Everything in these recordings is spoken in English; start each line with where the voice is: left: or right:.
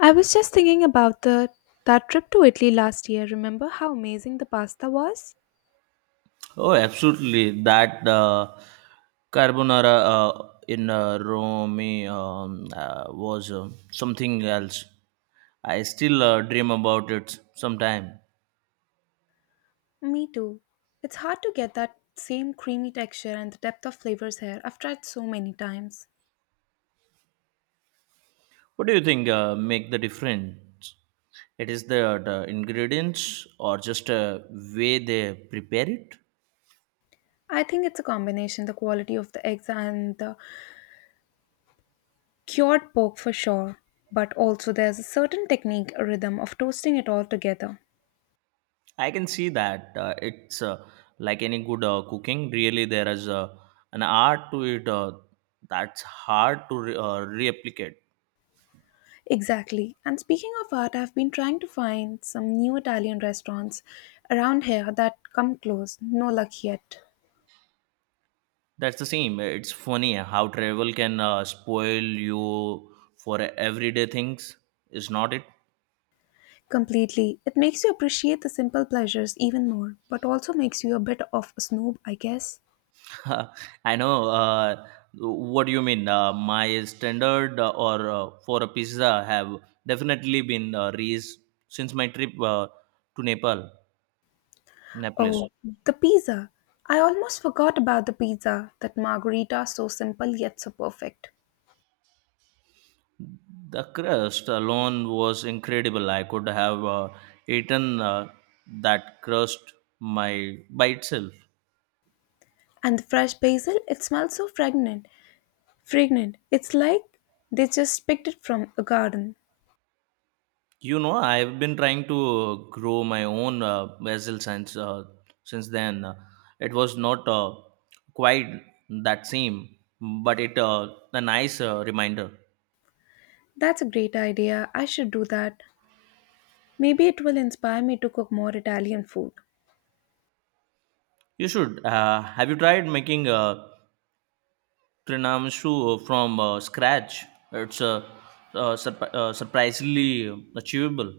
left: I was just thinking about the that trip to Italy last year. Remember how amazing the pasta was?
right: Oh, absolutely. That carbonara in Rome was something else. I still dream about it sometime.
left: Me too. It's hard to get that same creamy texture and the depth of flavors here. I've tried so many times.
right: What do you think make the difference? It is the ingredients or just way they prepare it?
left: I think it's a combination the quality of the eggs and the cured pork for sure, but also there's a certain technique or rhythm of toasting it all together.
right: I can see that it's like any good cooking. Really, there is an art to it that's hard to replicate.
left: Exactly. And speaking of art, I've been trying to find some new Italian restaurants around here that come close. No luck yet.
right: That's the same. It's funny how travel can spoil you for everyday things. Is not it?
left: Completely. It makes you appreciate the simple pleasures even more, but also makes you a bit of a snob, I guess.
right: I know. What do you mean? My standard or for a pizza have definitely been raised since my trip to Nepal, Naples.
left: Oh, the pizza. I almost forgot about the pizza, that margarita so simple yet so perfect.
right: The crust alone was incredible. I could have eaten that crust my by itself.
left: And the fresh basil, it smells so fragrant. Fragrant. It's like they just picked it from a garden.
right: You know, I've been trying to grow my own basil since then. It was not quite that same, but it a nice reminder.
left: That's a great idea. I should do that. Maybe it will inspire me to cook more Italian food.
right: You should. Have you tried making trinamsu from scratch? It's surprisingly achievable.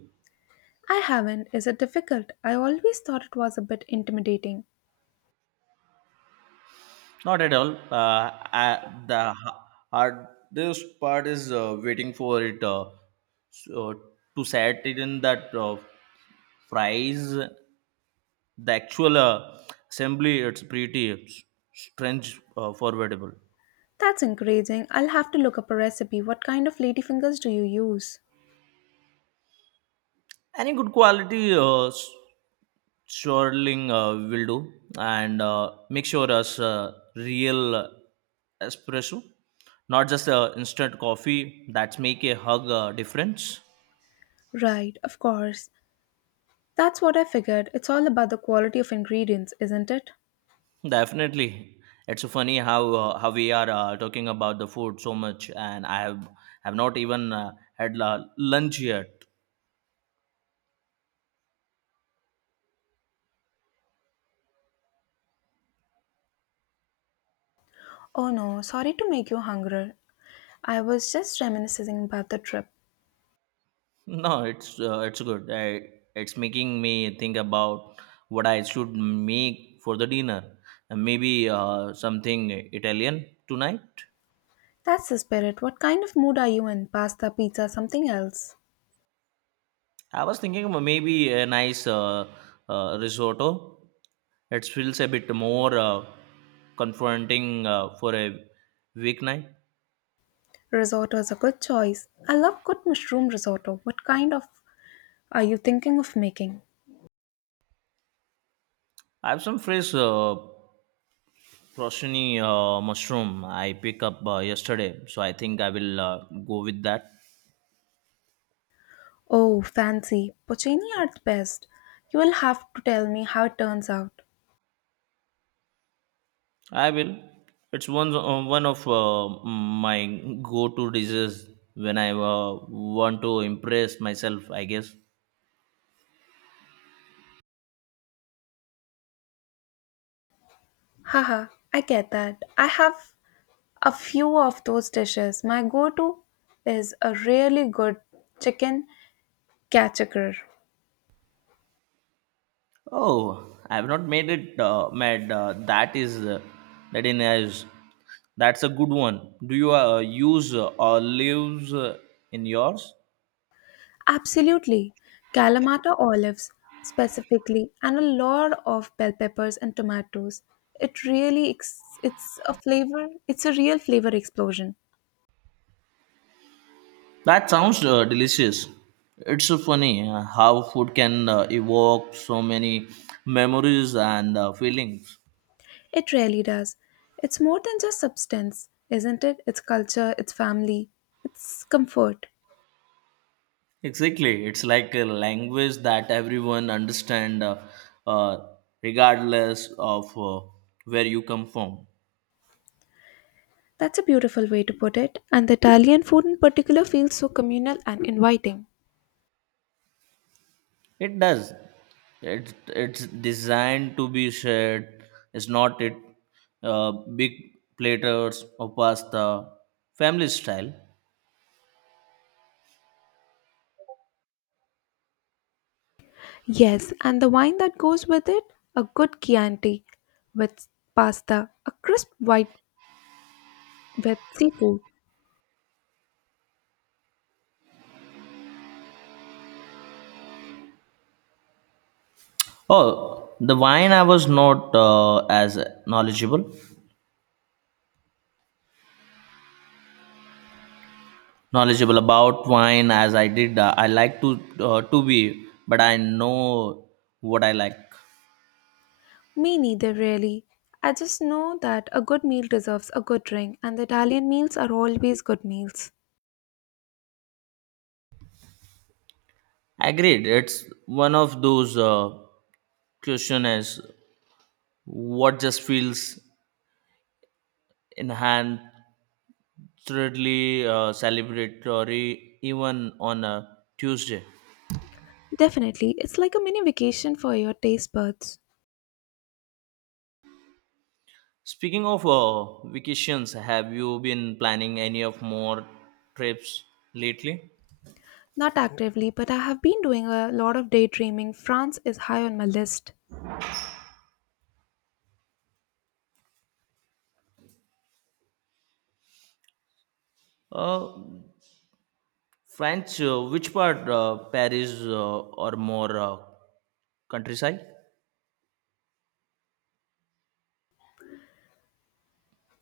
left: I haven't. Is it difficult? I always thought it was a bit intimidating.
right: Not at all. The ha- hardest part is waiting for it so to set it in that fries. The actual assembly, it's pretty strange, forgettable.
left: That's encouraging. I'll have to look up a recipe. What kind of ladyfingers do you use?
right: Any good quality swirling will do, and make sure as real espresso, not just instant coffee. That's make a hug difference.
left: Right, of course. That's what I figured. It's all about the quality of ingredients, isn't it?
right: Definitely, it's funny how we are talking about the food so much, and I have not even had lunch yet.
left: Oh no, sorry to make you hungry. I was just reminiscing about the trip.
right: No, it's good. I, it's making me think about what I should make for the dinner. And maybe something Italian tonight.
left: That's the spirit. What kind of mood are you in? Pasta, pizza, something else?
right: I was thinking of maybe a nice risotto. It feels a bit more confronting for a weeknight.
left: Risotto is a good choice. I love good mushroom risotto. What kind of are you thinking of making?
right: I have some fresh. Roshni mushroom I pick up yesterday, so I think I will go with that.
left: Oh, fancy. Porcini are the best. You will have to tell me how it turns out.
right: I will. It's one of my go-to dishes when I want to impress myself, I guess.
left: Haha, I get that. I have a few of those dishes. My go to is a really good chicken cachacur.
right: Oh, I have not made it. Mad. That is that in is That's a good one. Do you use olives in yours?
left: Absolutely. Kalamata olives, specifically, and a lot of bell peppers and tomatoes. It really, it's a flavor, it's a real flavor explosion.
right: That sounds delicious. It's so funny how food can evoke so many memories and feelings.
left: It really does. It's more than just substance, isn't it? It's culture, it's family, it's comfort.
right: Exactly, it's like a language that everyone understand, uh, regardless of where you come from.
left: That's a beautiful way to put it, and the Italian food in particular feels so communal and inviting.
right: It does. It's designed to be shared. It's not it big platters of pasta, family style.
left: Yes, and the wine that goes with it a good Chianti with pasta, a crisp white with seafood.
right: Oh, the wine I was not as knowledgeable knowledgeable about wine as I did. I like to be, but I know what I like.
left: Me neither, really. I just know that a good meal deserves a good drink, and the Italian meals are always good meals.
right: Agreed. It's one of those questions what just feels enhancedly celebratory even on a Tuesday.
left: Definitely, it's like a mini vacation for your taste buds.
right: Speaking of vacations, have you been planning any of more trips lately?
left: Not actively, but I have been doing a lot of daydreaming. France is high on my list.
right: Uh, France, which part? Paris or more countryside?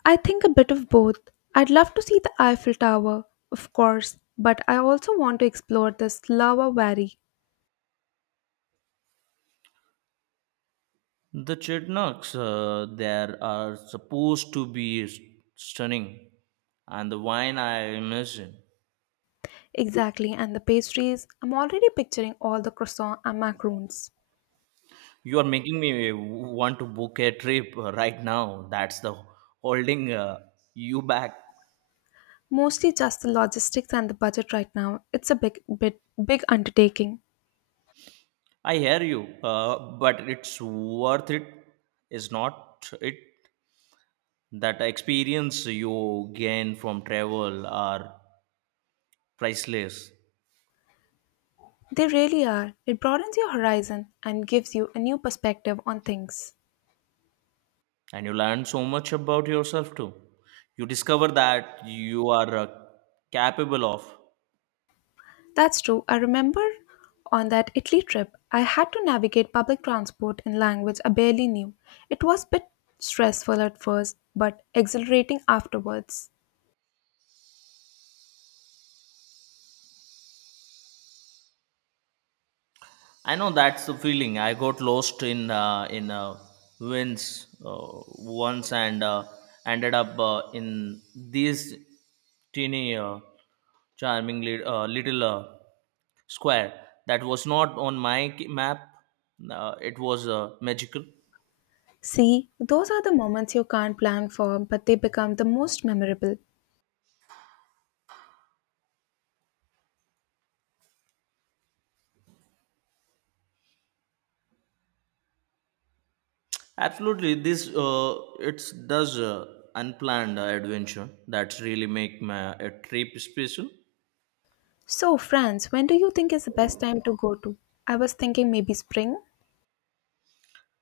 left: I think a bit of both. I'd love to see the Eiffel Tower, of course, but I also want to explore the Slava Valley.
right: The chestnuts there are supposed to be stunning, and the wine I imagine.
left: Exactly, and the pastries. I'm already picturing all the croissants and macarons.
right: You are making me want to book a trip right now. That's the holding you back.
left: Mostly just the logistics and the budget right now. It's a big bit big undertaking.
right: I hear you, but it's worth it, is not it? That experience you gain from travel are priceless.
left: They really are. It broadens your horizon and gives you a new perspective on things.
right: And you learn so much about yourself too. You discover that you are capable of.
left: That's true. I remember on that Italy trip, I had to navigate public transport in language I barely knew. It was a bit stressful at first, but exhilarating afterwards.
right: I know that's the feeling. I got lost in wins uh, once and ended up in this teeny charming little square that was not on my map. It was magical.
left: See, those are the moments you can't plan for, but they become the most memorable.
right: Absolutely, this it does unplanned adventure that really make my a trip special.
left: So, France, when do you think is the best time to go to? I was thinking maybe spring.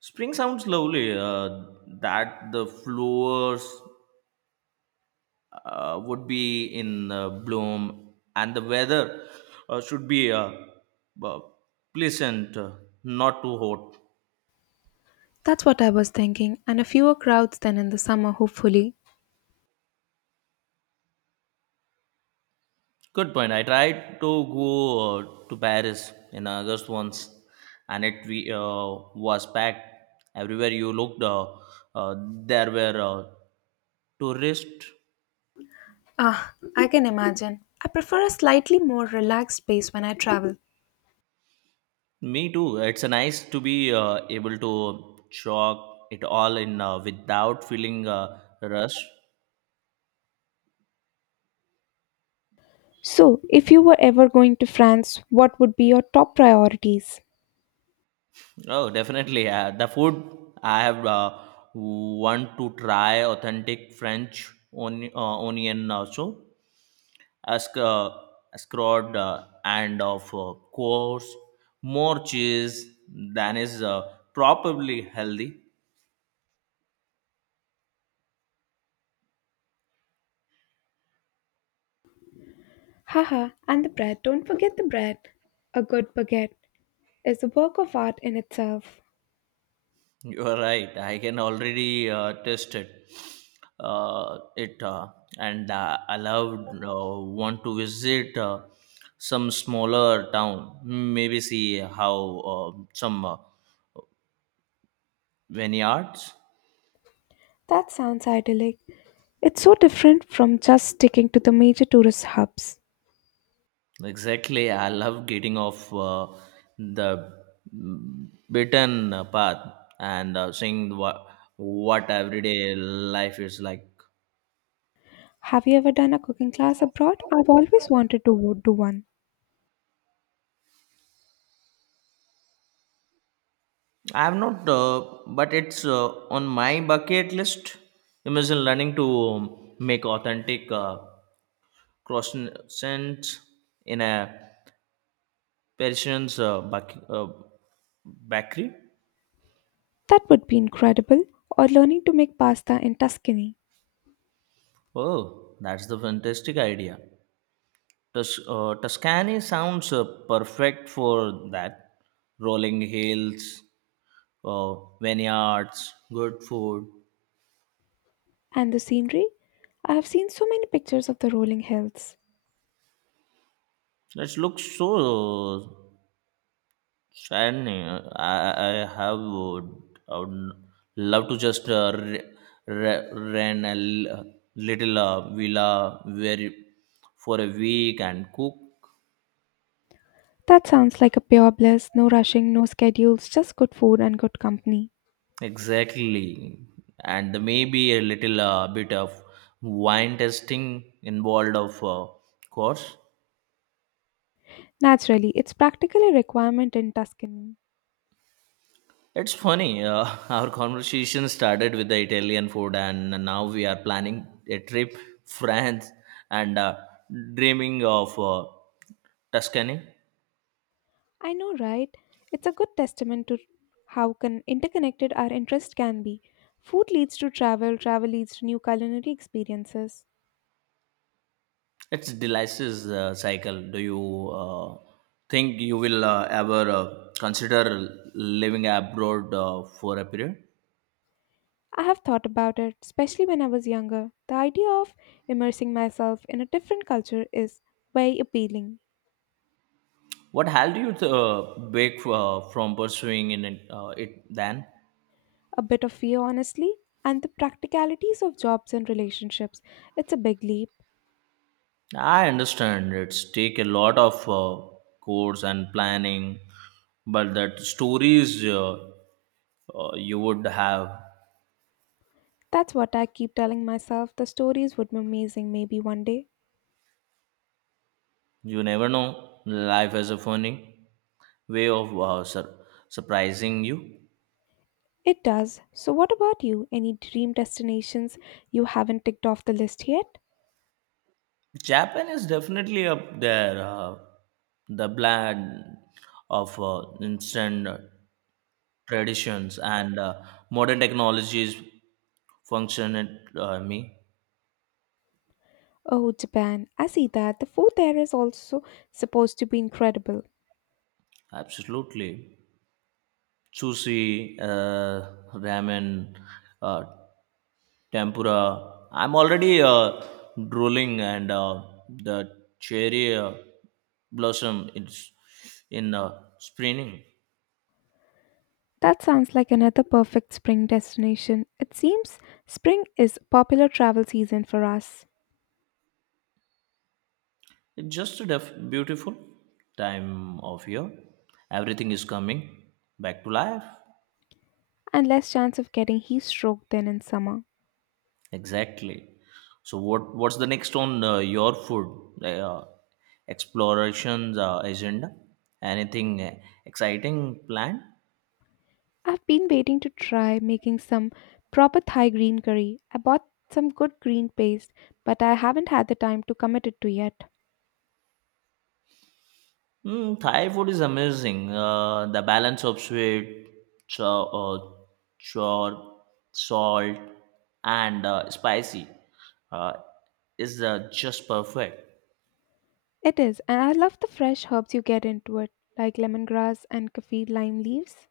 right: Spring sounds lovely. That the flowers would be in bloom and the weather should be uh, pleasant, not too hot.
left: That's what I was thinking, and a fewer crowds than in the summer, hopefully.
right: Good point. I tried to go to Paris in August once, and it was packed everywhere you looked. Uh, there were tourists.
left: Ah, I can imagine. I prefer a slightly more relaxed pace when I travel.
right: Me too. It's nice to be able to chalk it all in without feeling rush.
left: So, if you were ever going to France, what would be your top priorities?
right: Oh, definitely. The food I have want to try authentic French onion also. Ask, scrod and of course more cheese than is probably healthy.
left: Haha, and the bread. Don't forget the bread. A good baguette is a work of art in itself.
right: You are right. I can already taste it. It and I loved want to visit some smaller town, maybe see how some vineyards.
left: That sounds idyllic. It's so different from just sticking to the major tourist hubs.
right: Exactly. I love getting off the beaten path and seeing what everyday life is like.
left: Have you ever done a cooking class abroad? I've always wanted to do one.
right: I have not, but it's on my bucket list. Imagine learning to make authentic croissants in a Parisian bakery.
left: That would be incredible. Or learning to make pasta in Tuscany.
right: Oh, that's the fantastic idea. Tuscany sounds perfect for that. Rolling hills, uh, vineyards, good food.
left: And the scenery? I have seen so many pictures of the rolling hills.
right: That looks so shiny. Have would, I would love to just rent a little villa for a week and cook.
left: That sounds like a pure bliss no rushing, no schedules, just good food and good company.
right: Exactly. And there may be a little bit of wine tasting involved, of course.
left: Naturally, it's practically a requirement in Tuscany.
right: It's funny, our conversation started with the Italian food, and now we are planning a trip France and dreaming of Tuscany.
left: I know, right? It's a good testament to how interconnected our interests can be. Food leads to travel, travel leads to new culinary experiences.
right: It's delicious cycle. Do you think you will ever consider living abroad for a period?
left: I have thought about it, especially when I was younger. The idea of immersing myself in a different culture is very appealing.
right: What held you back from pursuing in it, it then?
left: A bit of fear, honestly, and the practicalities of jobs and relationships. It's a big leap.
right: I understand it's take a lot of course and planning, but that stories you would have,
left: That's what I keep telling myself. The stories would be amazing maybe one day.
right: you never know. Life has a funny way of surprising you.
left: It does. So, what about you? Any dream destinations you haven't ticked off the list yet?
right: Japan is definitely up there. The blend of instant traditions and modern technologies function at me.
left: Oh, Japan. I see that. The food there is also supposed to be incredible.
right: Absolutely, sushi, uh, ramen, uh, tempura. I'm already drooling, and the cherry blossom is in springing.
left: That sounds like another perfect spring destination. It seems spring is popular travel season for us,
right: It's just a beautiful time of year. Everything is coming back to life.
left: and less chance of getting heat stroke than in summer.
right: Exactly. So what's the next on your food explorations agenda? Anything exciting planned?
left: I've been waiting to try making some proper Thai green curry. I bought some good green paste, but I haven't had the time to commit it to yet.
right: Mm, Thai food is amazing. The balance of sweet, cho- uh, chor, salt, and spicy uh, is just perfect.
left: It is, and I love the fresh herbs you get into it, like lemongrass and kaffir lime leaves.